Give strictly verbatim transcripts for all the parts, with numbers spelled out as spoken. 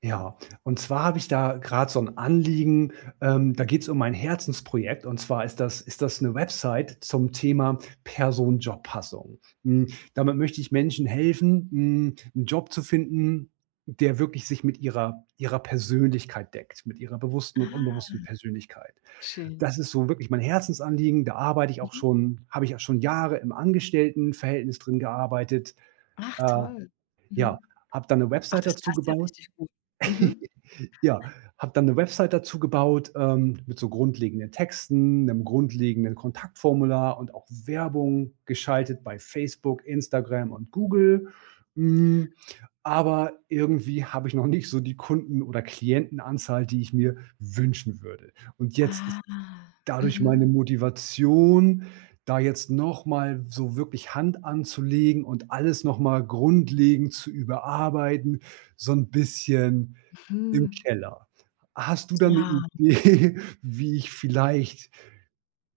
Ja, und zwar habe ich da gerade so ein Anliegen, ähm, da geht es um mein Herzensprojekt und zwar ist das ist das eine Website zum Thema Person-Job-Passung. Hm, damit möchte ich Menschen helfen, hm, 'n Job zu finden, der wirklich sich mit ihrer ihrer Persönlichkeit deckt, mit ihrer bewussten und Ah, unbewussten Persönlichkeit. schön. Das ist so wirklich mein Herzensanliegen, da arbeite ich auch Mhm. schon habe ich auch schon Jahre im Angestelltenverhältnis drin gearbeitet. Ach Äh, toll. ja, Mhm. habe dann eine Ach, Website das dazu passt ja gebaut. richtig gut. Mhm. Ja, habe dann 'ne Website dazu gebaut, ähm, mit so grundlegenden Texten, 'nem grundlegenden Kontaktformular und auch Werbung geschaltet bei Facebook, Instagram und Google. Hm, aber irgendwie habe ich noch nicht so die Kunden oder Klientenanzahl, die ich mir wünschen würde. Und jetzt Ah, ist dadurch meine mhm, Motivation, da jetzt noch mal so wirklich Hand anzulegen und alles noch mal grundlegend zu überarbeiten, so 'n bisschen im mhm. Keller. Hast du da 'ne Ja. Idee, wie ich vielleicht,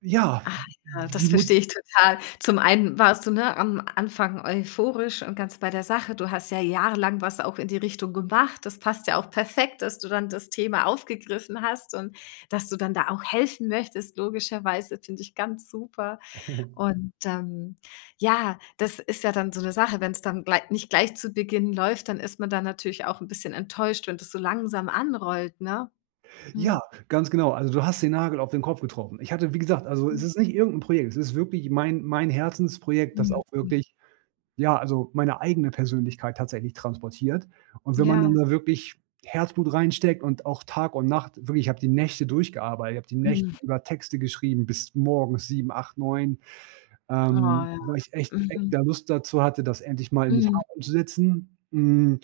ja, Ah ja, das die Mut, verstehe ich total. Zum einen warst du, ne, am Anfang euphorisch und ganz bei der Sache. Du hast ja jahrelang was auch in die Richtung gemacht. Das passt ja auch perfekt, dass du dann das Thema aufgegriffen hast und dass du dann da auch helfen möchtest, logischerweise, finde ich ganz super. Und, ähm, ja, das ist ja dann so eine Sache, wenn es dann glei nicht gleich zu Beginn läuft, dann ist man dann natürlich auch ein bisschen enttäuscht, wenn das so langsam anrollt, ne? ja. Mhm. Ganz genau. Also, du hast den Nagel auf den Kopf getroffen. Ich hatte, wie gesagt, also, es ist nicht irgend 'n Projekt. Es ist wirklich mein mein Herzensprojekt, das Mhm. auch wirklich, ja, also, meine eigene Persönlichkeit tatsächlich transportiert. Und wenn man dann Ja. da wirklich Herzblut reinsteckt und auch Tag und Nacht wirklich, ich habe die Nächte durchgearbeitet. Ich habe die Nächte Mhm. über Texte geschrieben bis morgens sieben acht neun. Ähm, Oh. weil ich echt echt Mhm, da Lust dazu hatte, das endlich mal in die Tat mhm, umzusetzen. Hm,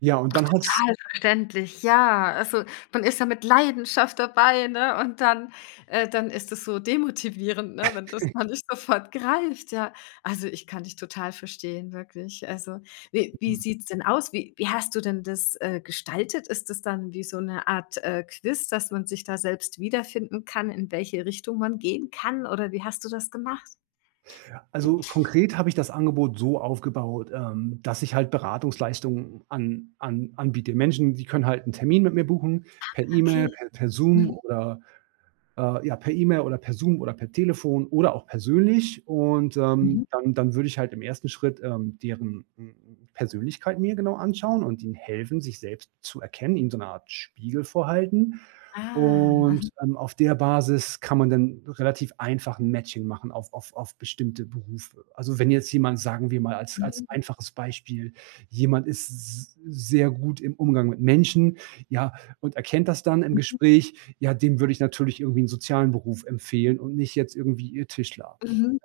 ja, und dann hat's total verständlich, ja. Also, man ist ja mit Leidenschaft dabei, ne, und dann äh, dann ist es so demotivierend, ne, wenn das dann nicht sofort greift, ja. Also, ich kann dich total verstehen, wirklich. Also, wie wie sieht's denn aus? Wie wie hast du denn das, äh, gestaltet? Ist es dann wie so eine Art, äh, Quiz, dass man sich da selbst wiederfinden kann, in welche Richtung man gehen kann, oder wie hast du das gemacht? also, konkret habe ich das Angebot so aufgebaut, ähm, dass ich halt Beratungsleistungen an an anbiete. Menschen, die können halt 'n Termin mit mir buchen, per E-Mail, Okay. per per Zoom Mhm, oder äh, ja, per E-Mail oder per Zoom oder per Telefon oder auch persönlich. Und ähm, mhm. dann, dann würde ich halt im ersten Schritt ähm, deren mm, Persönlichkeit mir genau anschauen und ihnen helfen, sich selbst zu erkennen, ihnen so eine Art Spiegel vorhalten. Ah, aha, Und ähm, auf der Basis kann man dann relativ einfach ein Matching machen auf, auf, auf bestimmte Berufe. Also wenn jetzt jemand, sagen wir mal als, als mhm, einfaches Beispiel, jemand ist s- sehr gut im Umgang mit Menschen, ja, und erkennt das dann im mhm, Gespräch, ja, dem würde ich natürlich irgendwie einen sozialen Beruf empfehlen und nicht jetzt irgendwie ihr Tischler. mhm.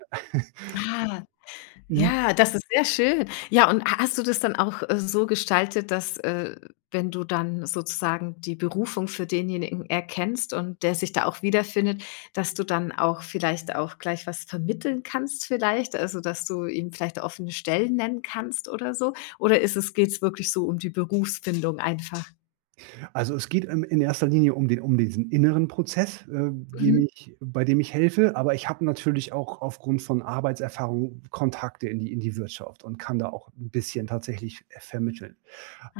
Ah. Mhm. Ja, das ist sehr schön. Ja, und ha hast du das dann auch, äh, so gestaltet, dass, äh, wenn du dann sozusagen die Berufung für denjenigen erkennst und der sich da auch wiederfindet, dass du dann auch vielleicht auch gleich was vermitteln kannst vielleicht? Also, dass du ihm vielleicht offene Stellen nennen kannst oder so? Oder ist es geht's wirklich so um die Berufsfindung einfach? Also es geht ähm, in erster Linie um den, um diesen inneren Prozess, äh, dem Mhm. ich, bei dem ich helfe, aber ich habe natürlich auch aufgrund von Arbeitserfahrung Kontakte in die, in die Wirtschaft und kann da auch ein bisschen tatsächlich äh, vermitteln.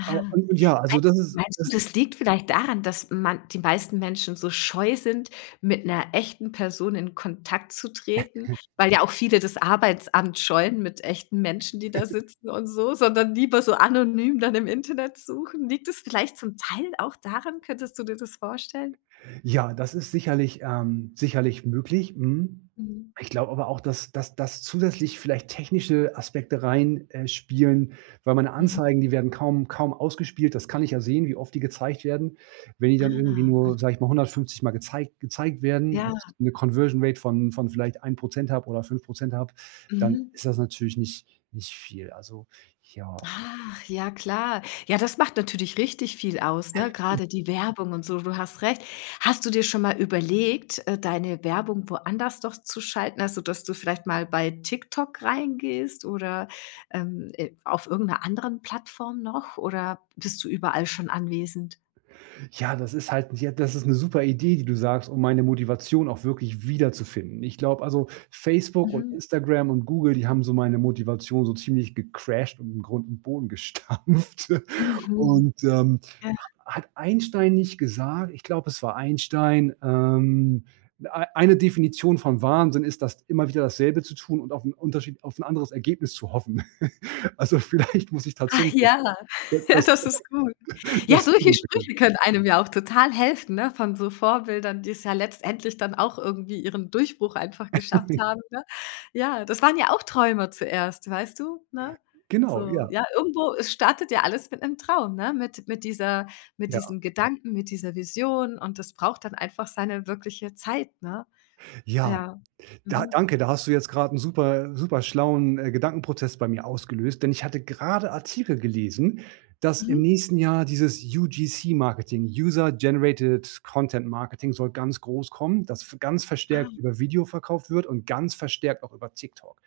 Aber, und, und ja, also das ist, Meinst du, das das liegt vielleicht daran, dass man die meisten Menschen so scheu sind, mit einer echten Person in Kontakt zu treten, weil ja auch viele das Arbeitsamt scheuen mit echten Menschen, die da sitzen und so, sondern lieber so anonym dann im Internet suchen. Liegt es vielleicht zum Teil auch daran? Könntest du dir das vorstellen? ja, das ist sicherlich ähm, sicherlich möglich, mhm. Mhm. Ich glaube aber auch, dass dass dass zusätzlich vielleicht technische Aspekte reinspielen, äh, spielen, weil meine Mhm. Anzeigen, die werden kaum kaum ausgespielt. Das kann ich ja sehen, wie oft die gezeigt werden. Wenn die dann irgendwie Ah, nur, sage ich mal, hundertfünfzig mal gezeigt gezeigt werden und ja. ich 'ne Conversion Rate von von vielleicht ein Prozent habe oder fünf Prozent habe, dann Mhm. ist das natürlich nicht nicht viel. Also, ja. Ach, ja klar. Ja, das macht natürlich richtig viel aus, ne? Gerade die Werbung und so, du hast recht. Hast du dir schon mal überlegt, äh, deine Werbung woanders doch zu schalten? Also, dass du vielleicht mal bei TikTok reingehst oder, ähm, äh, auf irgendeiner anderen Plattform noch oder bist du überall schon anwesend? Ja, das ist halt, ja, das ist eine super Idee, die du sagst, um meine Motivation auch wirklich wiederzufinden. Ich glaube, also, Facebook und Mhm. Instagram und Google, die haben so meine Motivation so ziemlich gecrashed und in Grund und Boden gestampft. Mhm. Und, ähm, Ja. hat Einstein nicht gesagt, ich glaube, es war Einstein, ähm, ei eine Definition von Wahnsinn ist, das immer wieder dasselbe zu tun und auf 'n Unterschied auf 'n anderes Ergebnis zu hoffen. Also, vielleicht muss ich Ach tatsächlich d ja, ja, das das ist gut. Ja, das solche Video bitte. Sprüche können einem ja auch total helfen, ne, von so Vorbildern, die es ja letztendlich dann auch irgendwie ihren Durchbruch einfach geschafft haben, ne? Ja, das waren ja auch Träume zuerst, weißt du, ne? Genau, So, ja, ja, irgendwo es startet ja alles mit 'nem Traum, ne? Mit mit dieser mit ja. diesem Gedanken, mit dieser Vision, und das braucht dann einfach seine wirkliche Zeit, ne? Ja, Ja. da Mhm. danke, da hast du jetzt gerade einen super super schlauen, äh, Gedankenprozess bei mir ausgelöst, denn ich hatte gerade Artikel gelesen, dass Mhm. im nächsten Jahr dieses U G C-Marketing, User Generated Content Marketing, soll ganz groß kommen, das v ganz Ah, verstärkt über Video verkauft wird und ganz verstärkt auch über TikTok.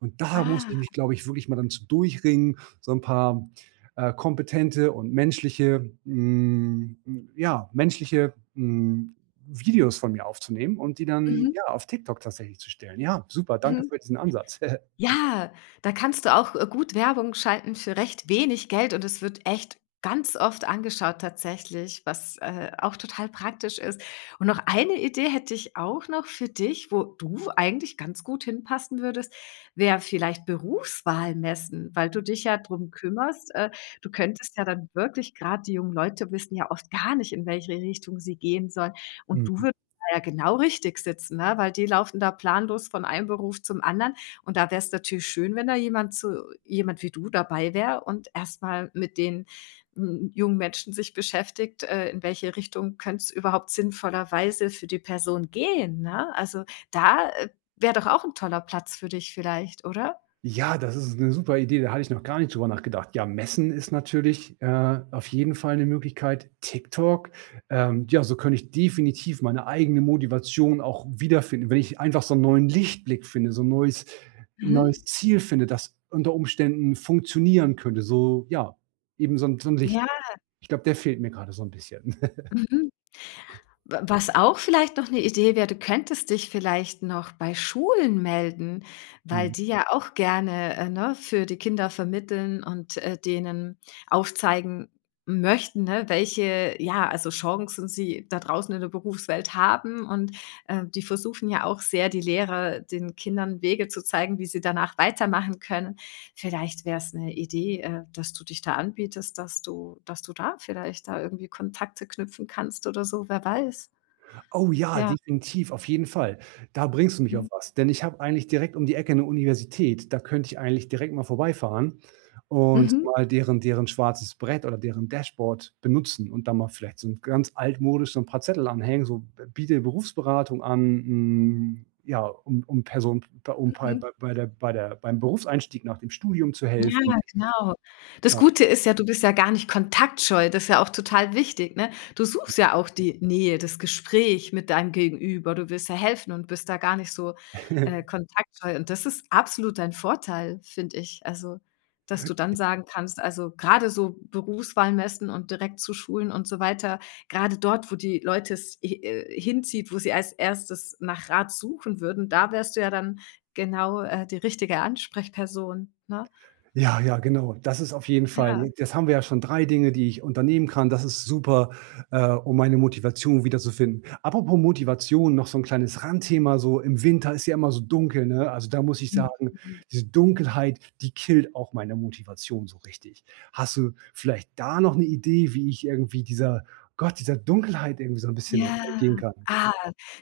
Und da muss ich ah. mich, glaube ich, wirklich mal dann zu durchringen, so ein paar, äh, kompetente und menschliche hm, hm, ja, menschliche, hm, Videos von mir aufzunehmen und die dann, Mhm. ja, auf TikTok tatsächlich zu stellen. Ja, super, danke Mhm. für diesen Ansatz. Ja, da kannst du auch, äh, gut Werbung schalten für recht wenig Geld, und es wird echt ganz oft angeschaut tatsächlich, was, äh, auch total praktisch ist. Und noch eine Idee hätte ich auch noch für dich, wo du eigentlich ganz gut hinpassen würdest, wäre vielleicht Berufswahlmessen, weil du dich ja drum kümmerst. Äh, du könntest ja dann wirklich gerade die jungen Leute wissen ja oft gar nicht, in welche Richtung sie gehen sollen. Und du Mhm. würdest da ja genau richtig sitzen, ne, weil die laufen da planlos von einem Beruf zum anderen. Und da wäre es natürlich schön, wenn da jemand zu jemand wie du dabei wäre und erstmal mit den, hm, jungen Menschen sich beschäftigt, äh, in welche Richtung könnte es überhaupt sinnvollerweise für die Person gehen, ne? Also, da, äh, wäre doch auch ein toller Platz für dich vielleicht, oder? Ja, das ist eine super Idee, da hatte ich noch gar nicht drüber nachgedacht. Ja, messen ist natürlich, äh, auf jeden Fall eine Möglichkeit. TikTok, ähm, ja, so könnte ich definitiv meine eigene Motivation auch wiederfinden. Wenn ich einfach so einen neuen Lichtblick finde, so 'n neues Mhm. neues Ziel finde, das unter Umständen funktionieren könnte, so, ja, eben so ein so ein Licht. Ja, Ich glaube, der fehlt mir gerade so ein bisschen. mhm. Was auch vielleicht noch eine Idee wäre, du könntest dich vielleicht noch bei Schulen melden, weil Mhm. die ja auch gerne, äh, ne, für die Kinder vermitteln und, äh, denen aufzeigen möchten, ne, welche, ja, also, Chancen sie da draußen in der Berufswelt haben und, äh, die versuchen ja auch sehr, die Lehrer den Kindern Wege zu zeigen, wie sie danach weitermachen können. Vielleicht wäre es eine Idee, äh, dass du dich da anbietest, dass du dass du da vielleicht da irgendwie Kontakte knüpfen kannst oder so, wer weiß. Oh ja, Ja. definitiv, auf jeden Fall. Da bringst du mich auf Mhm. was, denn ich habe eigentlich direkt um die Ecke 'ne Universität. Da könnte ich eigentlich direkt mal vorbeifahren und Mhm. mal deren deren schwarzes Brett oder deren Dashboard benutzen und dann mal vielleicht so 'n ganz altmodisch so 'n paar Zettel anhängen, so: „Biete Berufsberatung an, hm, ja, um um Person um bei Mhm. bei der bei der beim Berufseinstieg nach dem Studium zu helfen." Ja, genau. Das Ja. Gute ist ja, du bist ja gar nicht kontaktscheu, das ist ja auch total wichtig, ne? Du suchst ja auch die Nähe, das Gespräch mit deinem Gegenüber. Du willst ja helfen und bist da gar nicht so, äh, kontaktscheu, und das ist absolut dein Vorteil, finde ich. Also, dass du dann sagen kannst also, gerade so Berufswahlmessen und direkt zu Schulen und so weiter, gerade dort, wo die Leute es äh, hinzieht, wo sie als erstes nach Rat suchen würden, da wärst du ja dann genau, äh, die richtige Ansprechperson, ne? Ja, ja, genau. Das ist auf jeden Ja. Fall Das haben wir ja schon drei Dinge, die ich unternehmen kann. Das ist super, äh, um meine Motivation wiederzufinden. Apropos Motivation, noch so ein kleines Randthema, so im Winter ist ja immer so dunkel, ne? Also, da muss ich sagen, Mhm. diese Dunkelheit, die killt auch meine Motivation so richtig. Hast du vielleicht da noch eine Idee, wie ich irgendwie dieser Gott, dieser Dunkelheit irgendwie so ein bisschen Ja. entgehen kann? Ah,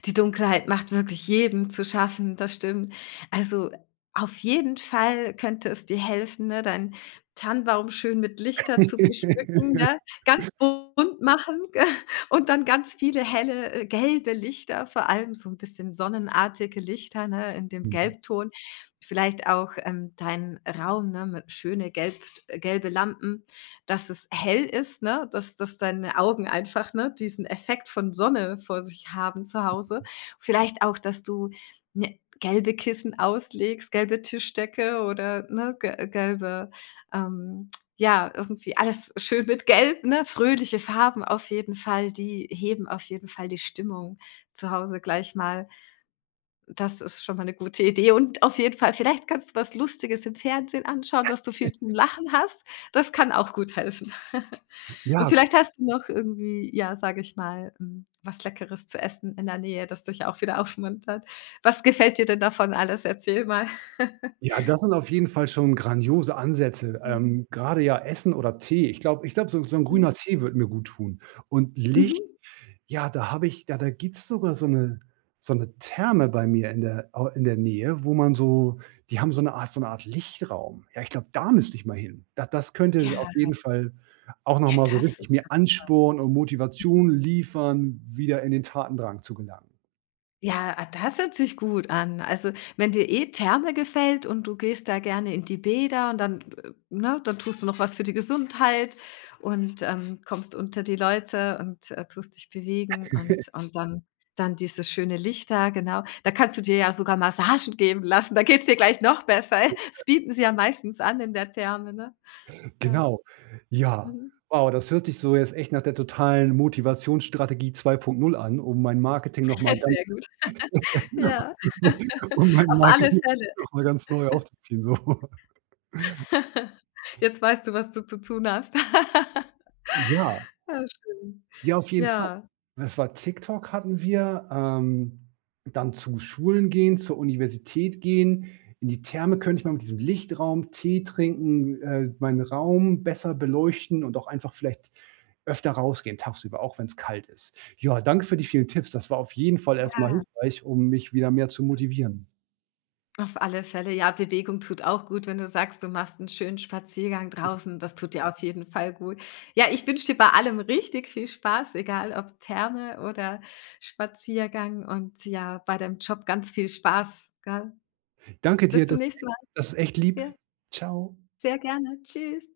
die Dunkelheit macht wirklich jedem zu schaffen, das stimmt. Also, auf jeden Fall könnte es dir helfen, ne, deinen Tannenbaum schön mit Lichter zu beschmücken, ne? Ganz bunt machen und dann ganz viele helle, äh, gelbe Lichter, vor allem so ein bisschen sonnenartige Lichter, ne, in dem Gelbton. Vielleicht auch, ähm, deinen Raum, ne, mit schöne gelb äh, gelbe Lampen, dass es hell ist, ne, dass dass deine Augen einfach, ne, diesen Effekt von Sonne vor sich haben zu Hause. Vielleicht auch, dass du, ne, gelbe Kissen auslegst, gelbe Tischdecke oder, ne, ge gelbe, ähm ja, irgendwie alles schön mit Gelb, ne? Fröhliche Farben auf jeden Fall, die heben auf jeden Fall die Stimmung zu Hause gleich mal, das ist schon mal eine gute Idee, und auf jeden Fall vielleicht kannst du was Lustiges im Fernsehen anschauen, dass du viel zum Lachen hast. Das kann auch gut helfen. Und Ja, vielleicht hast du noch irgendwie, ja, sage ich mal, hm, was Leckeres zu essen in der Nähe, das dich auch wieder aufmuntert. Was gefällt dir denn davon alles? Erzähl mal. ja, das sind auf jeden Fall schon grandiose Ansätze. Ähm, grade ja Essen oder Tee. Ich glaube ich glaube, so so 'n Mhm. grüner Tee würde mir gut tun. Und Licht, Mhm. ja, da habe ich da da gibt's sogar so eine so eine Therme bei mir in der au in der Nähe, wo man so die haben so eine Art so eine Art Lichtraum. Ja, ich glaube, da müsste ich mal hin. Das das könnte auf Ja, jeden Fall auch noch ja, mal so das richtig ist mir ganz. Ansporn und Motivation liefern, wieder in den Tatendrang zu gelangen. Ja, ah, das hört sich gut an. Also, wenn dir eh Therme gefällt und du gehst da gerne in die Bäder, und dann, äh, ne, dann tust du noch was für die Gesundheit und, ähm, kommst unter die Leute und, äh, tust dich bewegen, und und dann dann dieses schöne Licht da, genau. Da kannst du dir ja sogar Massagen geben lassen, da geht's dir gleich noch besser. Das bieten sie ja meistens an in der Therme, ne? Ja. Genau. Ja. Mhm. Wow, das hört sich so jetzt echt nach der totalen Motivationsstrategie zwei Punkt null an, um mein Marketing noch mal ganz Sehr gut. Ja. um mein Auf alle Marketing Fälle. noch mal ganz neu aufzuziehen, so. Jetzt weißt du, was du zu tun hast. Ja. Ja, schön. Ja, auf jeden Fall. Ja, Das war TikTok hatten wir, ähm, dann zu Schulen gehen, zur Universität gehen. In die Therme könnte ich mal mit diesem Lichtraum, Tee trinken, äh, meinen Raum besser beleuchten und auch einfach vielleicht öfter rausgehen tagsüber, auch wenn es kalt ist. Ja, danke für die vielen Tipps. Das war auf jeden Fall erstmal ja, hilfreich, um mich wieder mehr zu motivieren. auf alle Fälle. Ja, Bewegung tut auch gut, wenn du sagst, du machst einen schönen Spaziergang draußen. Das tut dir auf jeden Fall gut. Ja, ich wünsche dir bei allem richtig viel Spaß, egal ob Therme oder Spaziergang, und ja, bei deinem Job ganz viel Spaß, gell? Danke Bis dir, zum das nächsten Mal. das ist echt lieb. Ja, Ciao. sehr gerne. Tschüss.